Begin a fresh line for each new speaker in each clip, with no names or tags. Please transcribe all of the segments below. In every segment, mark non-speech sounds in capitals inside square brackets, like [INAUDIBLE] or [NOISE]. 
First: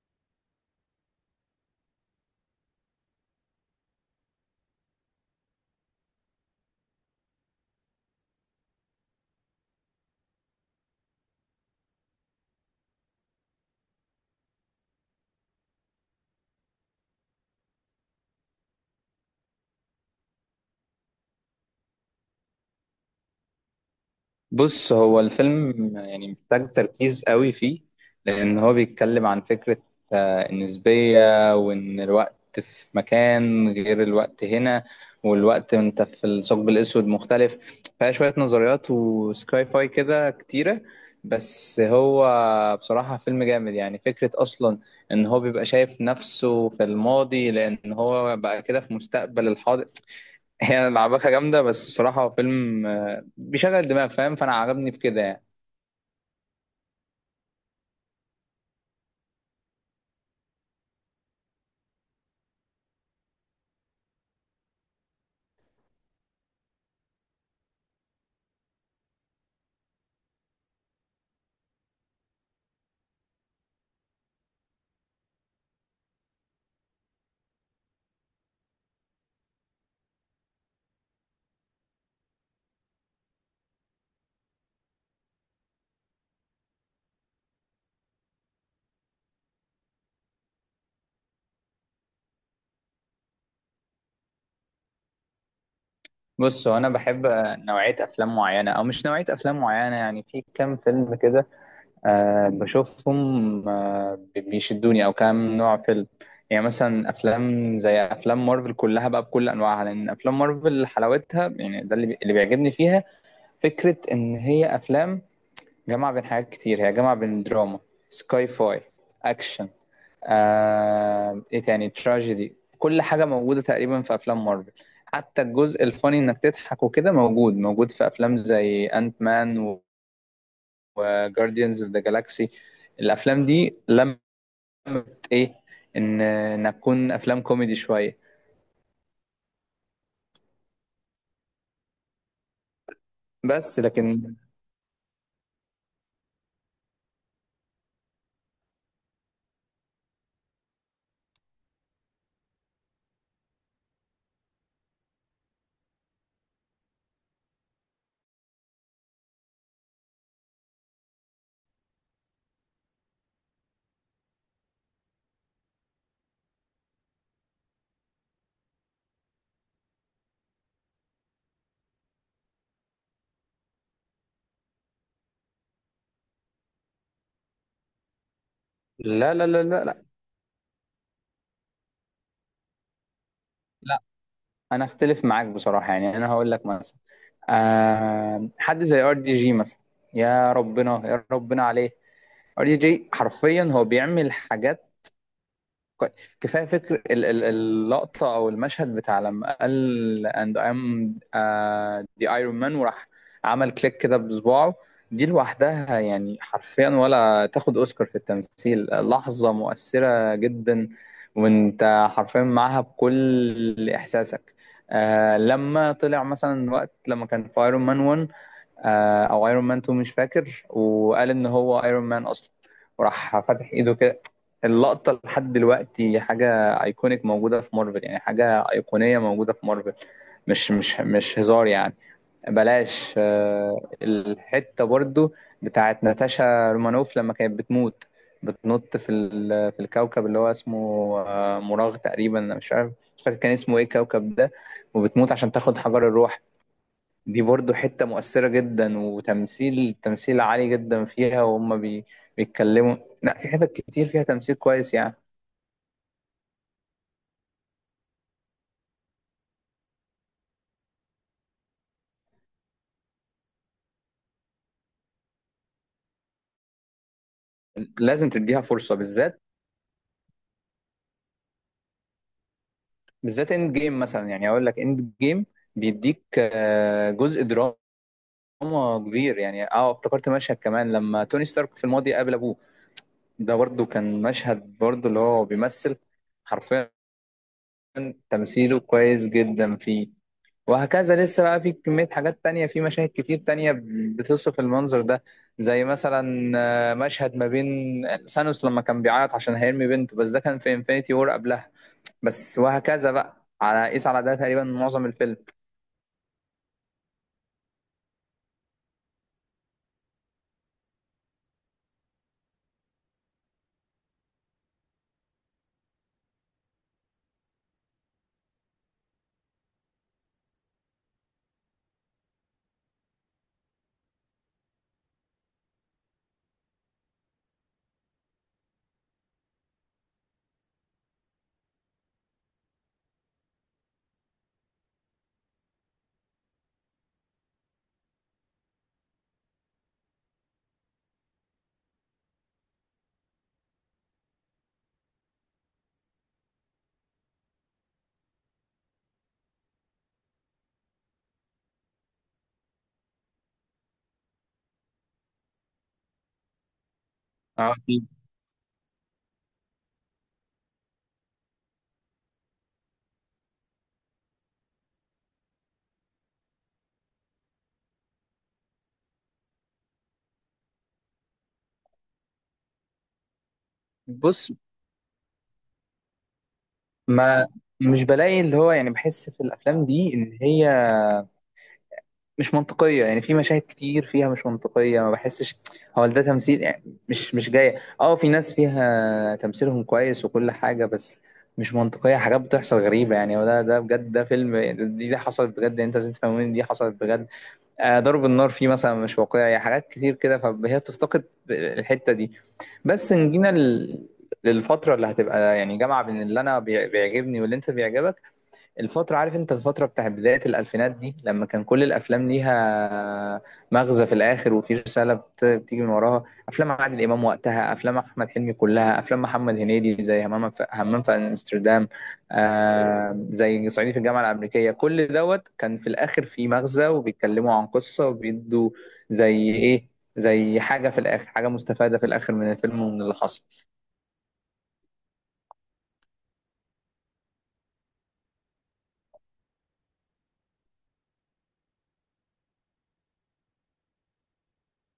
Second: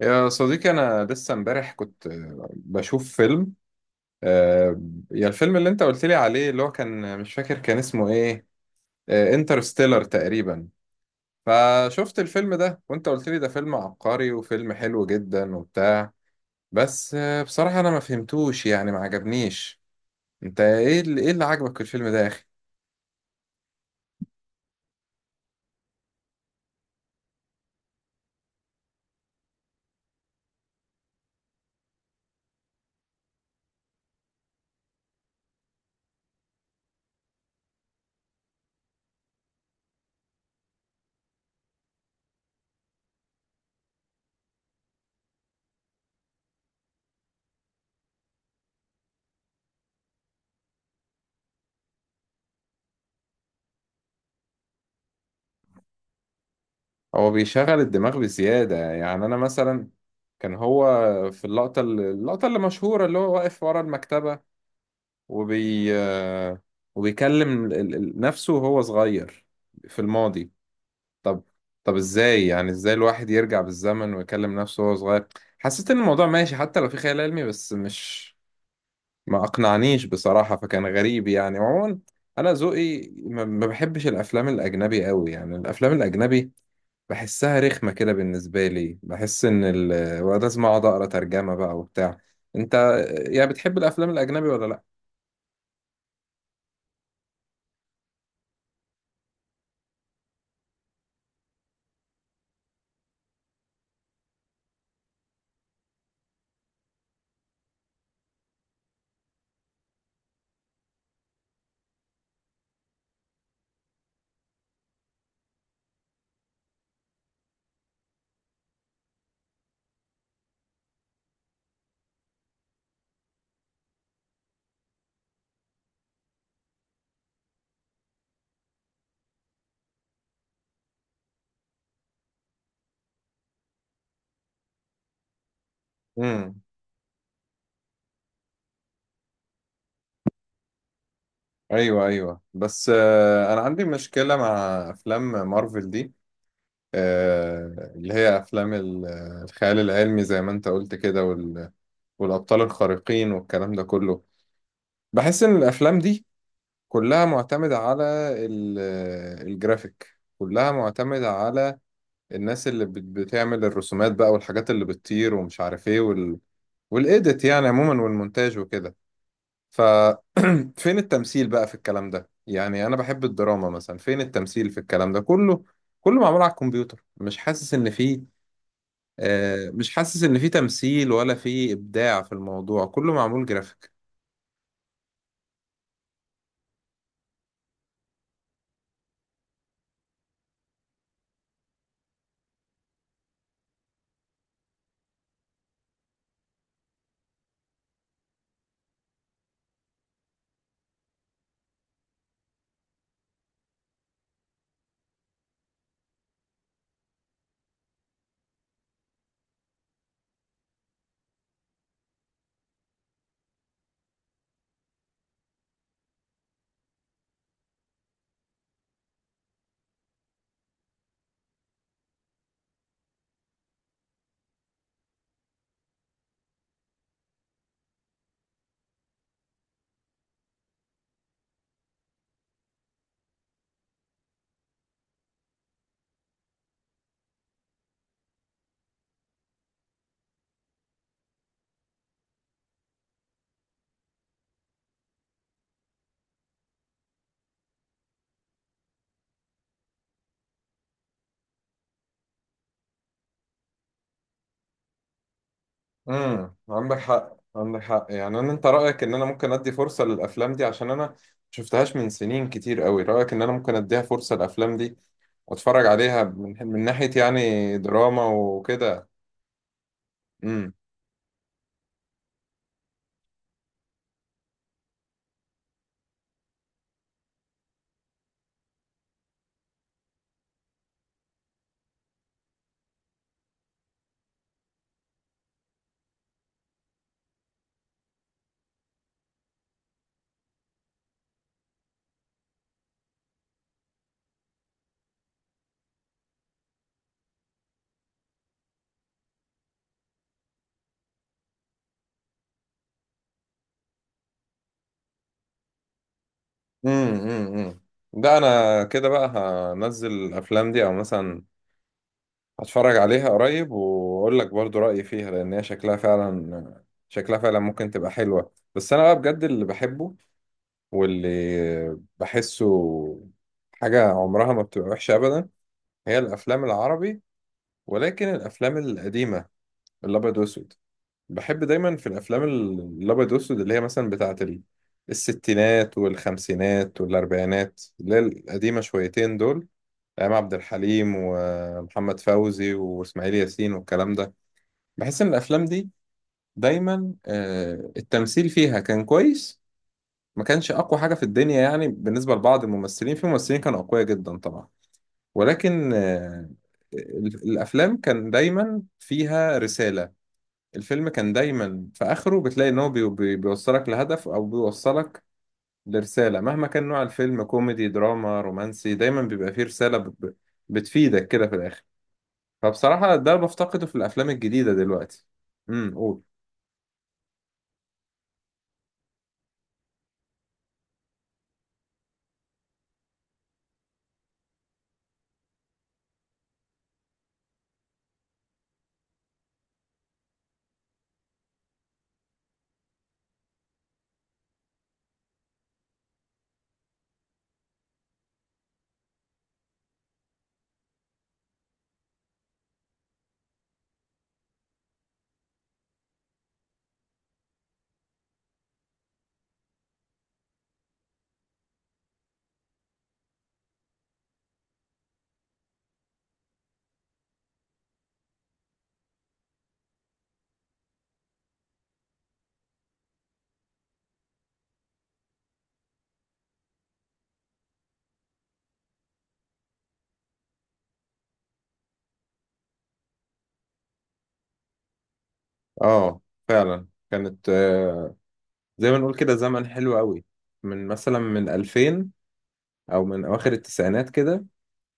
يا صديقي أنا لسه امبارح كنت بشوف فيلم آه، يا الفيلم اللي أنت قلت لي عليه اللي هو كان مش فاكر كان اسمه إيه. انترستيلر تقريبا. فشفت الفيلم ده وأنت قلت لي ده فيلم عبقري وفيلم حلو جدا وبتاع. بس بصراحة أنا ما فهمتوش يعني ما عجبنيش. أنت إيه اللي عجبك في الفيلم ده يا أخي؟
بص، هو الفيلم يعني محتاج تركيز قوي فيه، لأن هو بيتكلم عن فكرة النسبية وإن الوقت في مكان غير الوقت هنا، والوقت وأنت في الثقب الأسود مختلف. فيها شوية نظريات وسكاي فاي كده كتيرة. بس هو بصراحة فيلم جامد، يعني فكرة أصلا إن هو بيبقى شايف نفسه في الماضي لأن هو بقى كده في مستقبل الحاضر، هي لعبكة جامدة. بس بصراحة هو فيلم بيشغل الدماغ، فاهم؟ فأنا عجبني في كده يعني.
هو بيشغل الدماغ بزيادة. يعني أنا مثلا كان هو في اللقطة اللي مشهورة اللي هو واقف ورا المكتبة، وبي آه، وبيكلم نفسه وهو صغير في الماضي. طب طب ازاي، يعني ازاي الواحد يرجع بالزمن ويكلم نفسه وهو صغير؟ حسيت ان الموضوع ماشي حتى لو في خيال علمي، بس مش ما اقنعنيش بصراحة، فكان غريب يعني. وعموما انا ذوقي ما بحبش الافلام الاجنبي قوي. يعني الافلام الاجنبي بحسها رخمة كده، بالنسبة لي بحس ان ال... ولازم اقعد اقرا ترجمة بقى وبتاع. انت يعني بتحب الافلام الاجنبي ولا لا؟
بص، هو أنا بحب نوعية أفلام معينة أو مش نوعية أفلام معينة، يعني في كام فيلم كده بشوفهم بيشدوني، أو كام نوع فيلم. يعني مثلا أفلام زي أفلام مارفل كلها بقى بكل أنواعها، لأن أفلام مارفل حلاوتها يعني ده اللي بيعجبني فيها. فكرة إن هي أفلام جامعة بين حاجات كتير، هي جامعة بين دراما، سكاي فاي، أكشن، ايه تاني، تراجيدي، كل حاجه موجوده تقريبا في افلام مارفل. حتى الجزء الفاني، انك تضحك وكده، موجود في افلام زي انت مان وجارديانز اوف ذا جالاكسي. الافلام دي لمت ايه؟ ان
امم
انك تكون افلام كوميدي شويه
ايوه ايوه، بس انا
بس.
عندي
لكن
مشكله مع افلام مارفل دي. اللي هي افلام الخيال العلمي زي ما انت قلت كده، والابطال الخارقين والكلام ده كله. بحس ان الافلام دي كلها معتمده على الجرافيك، كلها معتمده على الناس اللي بتعمل الرسومات بقى والحاجات اللي بتطير ومش عارف ايه وال... والايديت يعني عموما، والمونتاج وكده. ف فين التمثيل بقى في الكلام ده؟ يعني انا بحب الدراما مثلا، فين التمثيل في الكلام ده كله؟ كله معمول على الكمبيوتر، مش حاسس ان فيه
لا لا لا لا
مش
لا
حاسس ان فيه تمثيل ولا فيه ابداع في الموضوع، كله معمول جرافيك.
لا، انا اختلف معاك بصراحه. يعني انا هقول لك مثلا، آه، حد زي ار دي جي مثلا. يا ربنا يا ربنا عليه! ار دي جي حرفيا هو بيعمل حاجات. كوي- كفايه فكر اللقطه او المشهد بتاع لما قال and I'm the Iron Man وراح عمل كليك كده بصباعه. دي لوحدها يعني حرفيا ولا تاخد اوسكار في التمثيل، لحظه مؤثره جدا وانت حرفيا معاها بكل احساسك. آه لما طلع مثلا، وقت لما كان في ايرون مان 1 آه، او ايرون مان 2، مش فاكر، وقال ان هو ايرون مان اصلا وراح فاتح ايده كده. اللقطة لحد دلوقتي حاجة ايكونيك موجودة في مارفل، يعني حاجة ايقونية موجودة في مارفل. مش هزار يعني. بلاش الحتة برضو بتاعت ناتاشا رومانوف لما كانت بتموت، بتنط في في الكوكب اللي هو اسمه مراغ تقريبا، انا مش عارف، مش فاكر كان اسمه ايه الكوكب ده، وبتموت عشان تاخد حجر الروح. دي برضو حتة مؤثرة جدا، وتمثيل تمثيل عالي جدا فيها وهم بيتكلموا. لا، في حتت كتير فيها تمثيل كويس يعني.
عندك حق، عندك حق. يعني انا انت رايك ان انا ممكن ادي فرصه للافلام دي؟ عشان انا شفتهاش من سنين كتير قوي. رايك ان انا ممكن اديها فرصه للافلام دي واتفرج عليها من, من ناحيه يعني دراما
لازم تديها فرصه،
وكده؟
بالذات بالذات اند جيم مثلا. يعني اقول لك اند جيم بيديك جزء دراما كبير. يعني اه افتكرت مشهد كمان، لما توني ستارك في الماضي قابل ابوه، ده برضو كان مشهد برضو اللي هو بيمثل حرفيا، تمثيله كويس جدا فيه. وهكذا، لسه بقى في كمية حاجات تانية في مشاهد كتير تانية بتصف المنظر ده. زي مثلا مشهد ما بين سانوس لما كان بيعيط عشان هيرمي بنته، بس ده كان في انفينيتي وور قبلها. بس وهكذا بقى، على قيس على ده تقريبا معظم الفيلم.
امم امم ده انا كده بقى هنزل الافلام دي، او مثلا هتفرج عليها قريب واقول لك برضو رايي فيها، لان هي شكلها فعلا، شكلها فعلا ممكن تبقى حلوه. بس انا بقى بجد اللي بحبه واللي بحسه حاجه عمرها ما بتبقى وحشه ابدا، هي الافلام العربي، ولكن الافلام القديمه الابيض واسود. بحب دايما في الافلام الابيض والاسود اللي هي مثلا بتاعه الستينات والخمسينات والاربعينات، اللي هي القديمه شويتين دول، ايام عبد الحليم ومحمد فوزي واسماعيل ياسين والكلام ده. بحس ان الافلام دي دايما التمثيل فيها كان كويس، ما كانش اقوى حاجه في الدنيا يعني بالنسبه لبعض الممثلين، في ممثلين كانوا اقوياء جدا طبعا، ولكن
اه
الافلام
اكيد.
كان دايما فيها رساله. الفيلم كان دايما في اخره بتلاقي ان هو بي بي بيوصلك لهدف او بيوصلك لرسالة، مهما كان نوع الفيلم كوميدي دراما رومانسي، دايما بيبقى فيه رسالة بتفيدك كده في الاخر. فبصراحة ده بفتقده في الافلام
بص،
الجديدة دلوقتي. قول.
ما مش بلاقي اللي هو، يعني بحس في الافلام دي ان هي مش منطقيه، يعني في مشاهد كتير فيها مش منطقيه. ما بحسش هو ده تمثيل يعني، مش جايه. اه في ناس فيها تمثيلهم كويس وكل حاجه، بس مش منطقيه، حاجات بتحصل غريبه يعني. وده ده بجد، ده فيلم يعني، دي حصلت بجد، انت لازم تفهموني دي حصلت بجد. ضرب النار فيه مثلا مش واقعي، حاجات كتير كده، فهي بتفتقد الحتة دي. بس نجينا للفترة اللي هتبقى يعني جامعة بين اللي أنا بيعجبني واللي أنت بيعجبك. الفترة، عارف انت الفترة بتاع بداية الألفينات دي، لما كان كل الأفلام ليها مغزى في الآخر وفي رسالة بتيجي من وراها. أفلام عادل إمام وقتها، أفلام أحمد حلمي كلها، أفلام محمد هنيدي زي همام في همام في أمستردام، آه زي صعيدي في الجامعة الأمريكية، كل دوت كان في الآخر في مغزى وبيتكلموا عن قصة وبيدوا زي إيه، زي حاجة في الآخر، حاجة مستفادة في الآخر من الفيلم ومن اللي حصل.
اه فعلا كانت زي ما نقول كده زمن حلو قوي، من مثلا من 2000 او من اواخر التسعينات كده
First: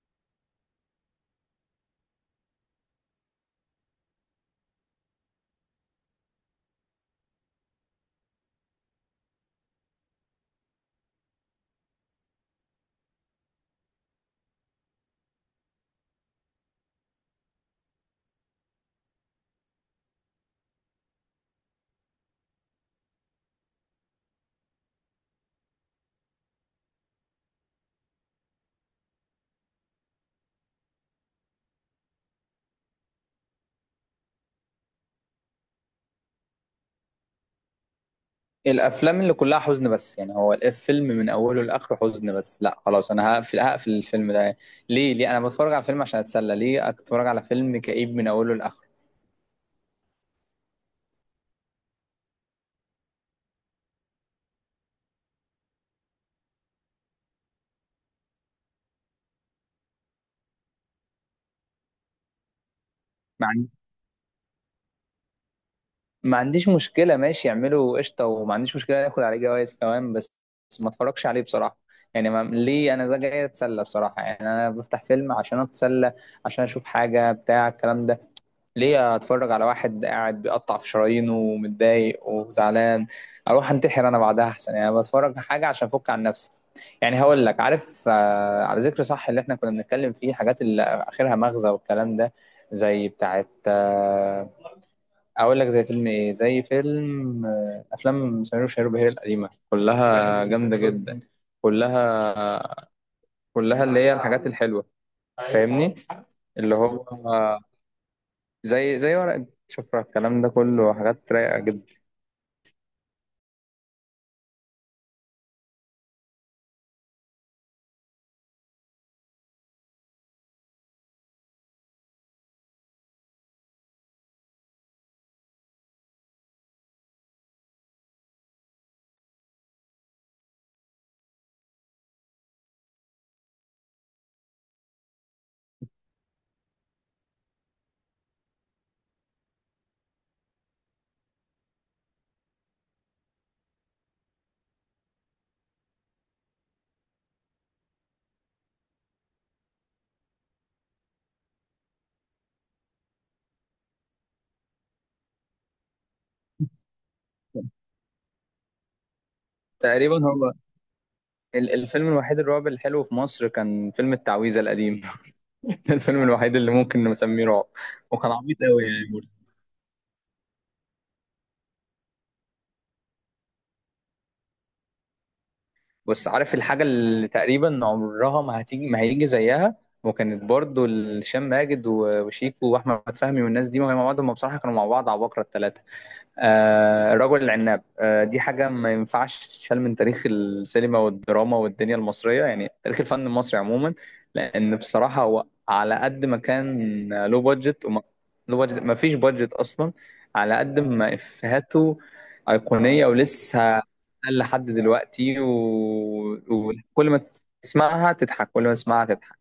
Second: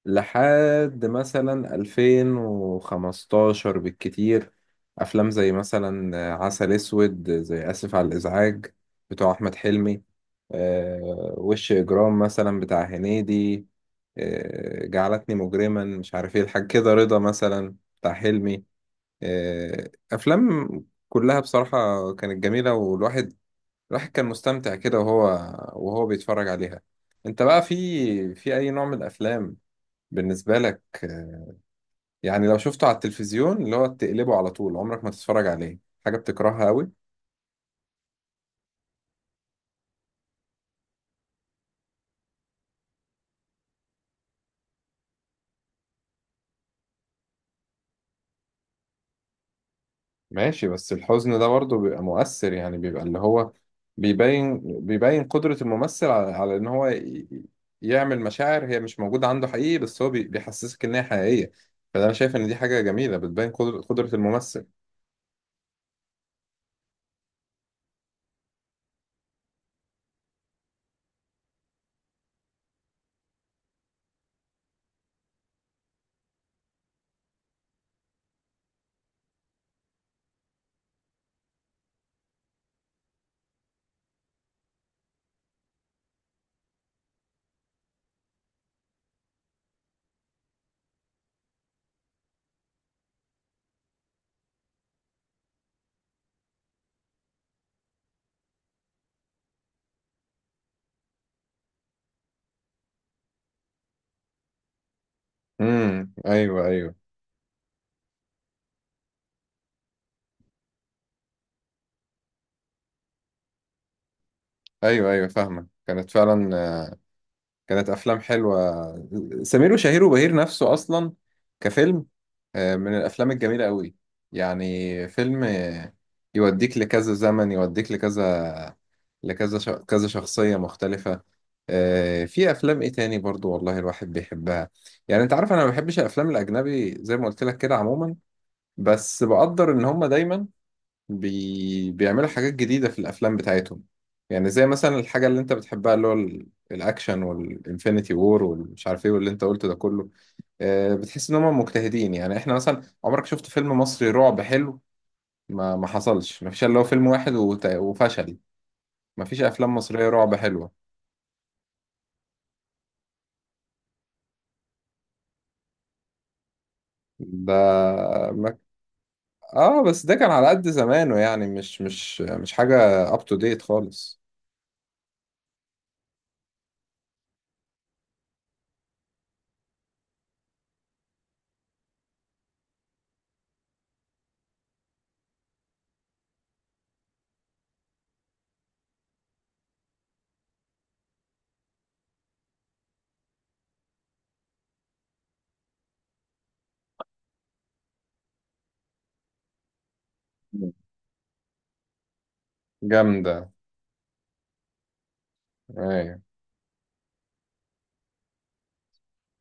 لحد مثلا 2015 بالكتير. أفلام زي مثلا عسل أسود، زي آسف على الإزعاج بتوع أحمد حلمي، وش إجرام مثلا بتاع هنيدي، جعلتني مجرما، مش عارف إيه الحاجة كده، رضا مثلا بتاع حلمي، أفلام كلها بصراحة كانت جميلة، والواحد كان مستمتع كده وهو بيتفرج عليها. أنت بقى في أي نوع من الأفلام بالنسبة لك يعني لو شفته على التلفزيون اللي هو تقلبه على طول عمرك ما تتفرج عليه، حاجة بتكرهها قوي؟
الافلام اللي كلها حزن بس، يعني هو الفيلم من اوله لاخره حزن بس، لا خلاص، انا هقفل، الفيلم ده. ليه ليه انا بتفرج على فيلم؟ عشان اتسلى. ليه اتفرج على فيلم كئيب من اوله لاخره؟
ماشي، بس الحزن ده برضه بيبقى مؤثر. يعني بيبقى اللي هو بيبين بيبين قدرة الممثل على, على إن هو يعمل مشاعر هي مش موجودة عنده حقيقي، بس هو بيحسسك إن هي حقيقية. فده أنا شايف إن دي حاجة جميلة
ما
بتبين
عن-
قدرة الممثل.
ما عنديش مشكله، ماشي يعملوا قشطه، وما عنديش مشكله ياخد عليه جوائز كمان، بس بس ما اتفرجش عليه بصراحه. يعني ما ليه؟ انا ده جاي اتسلى بصراحه، يعني انا بفتح فيلم عشان اتسلى، عشان اشوف حاجه بتاع الكلام ده. ليه اتفرج على واحد قاعد بيقطع في شرايينه ومتضايق وزعلان؟ اروح انتحر انا بعدها احسن يعني. بتفرج حاجه عشان افك عن نفسي. يعني هقول لك، عارف، على ذكر صح، اللي احنا كنا بنتكلم فيه، حاجات اللي اخرها مغزى والكلام ده، زي بتاعت اقول لك زي فيلم ايه، زي فيلم افلام سمير وشهير وبهير القديمه، كلها جامده جدا، كلها كلها اللي هي الحاجات الحلوه. فاهمني؟
أيوه
اللي
أيوه.
هو زي زي ورقة شفرة، الكلام ده كله، حاجات رايقة جدا.
أيوه أيوه، فاهمة، كانت فعلا كانت افلام حلوه. سمير وشهير وبهير نفسه اصلا كفيلم من الافلام الجميله قوي. يعني فيلم يوديك لكذا زمن، يوديك كذا شخصيه مختلفه. في افلام ايه تاني برضو والله الواحد بيحبها. يعني انت عارف انا ما بحبش الافلام الاجنبي زي ما قلت لك كده عموما، بس بقدر ان هم دايما بيعملوا حاجات جديدة في الأفلام بتاعتهم. يعني زي مثلا الحاجة اللي أنت بتحبها اللي هو الأكشن والإنفينيتي وور والمش عارف إيه واللي أنت قلته ده كله. بتحس إن هم مجتهدين. يعني إحنا مثلا عمرك شفت فيلم مصري رعب حلو؟ ما حصلش، ما فيش إلا هو فيلم واحد وفشل. ما فيش أفلام مصرية
تقريبا
رعب
هو
حلوة.
الفيلم الوحيد الرعب الحلو في مصر كان فيلم التعويذة القديم. [LAUGHS] ده الفيلم الوحيد اللي ممكن نسميه
ده
رعب، وكان
ما...
عبيط قوي يعني برضه.
آه بس ده كان على قد زمانه، يعني مش مش حاجة up to date خالص.
بس عارف الحاجة اللي تقريبا عمرها ما هتيجي، ما هيجي زيها، وكانت برضه هشام ماجد وشيكو واحمد فهمي والناس دي، وهي مع بعض، هم بصراحة كانوا مع بعض عباقرة الثلاثة. آه رجل العناب، آه، دي حاجة ما ينفعش تتشال من تاريخ السينما والدراما والدنيا المصرية، يعني تاريخ الفن المصري عموما. لأن بصراحة هو على قد ما كان، لو بادجت، ما فيش بادجت أصلا، على قد ما إفيهاته أيقونية
جامدة،
ولسه لحد دلوقتي،
أيوة.
وكل ما تسمعها تضحك، كل ما تسمعها تضحك.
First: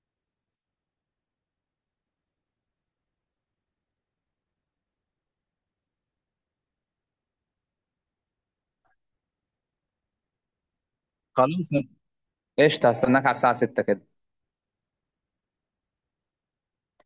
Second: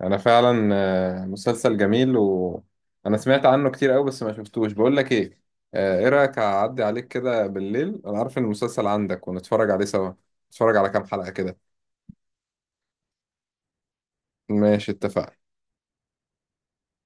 انا فعلا مسلسل جميل وانا سمعت عنه كتير قوي بس ما شفتوش. بقول لك ايه، ايه رايك اعدي عليك كده بالليل، انا عارف ان المسلسل عندك، ونتفرج عليه سوا، نتفرج على كام حلقة كده؟
خلاص، قشطة، هستناك على الساعة 6 كده.
ماشي، اتفقنا.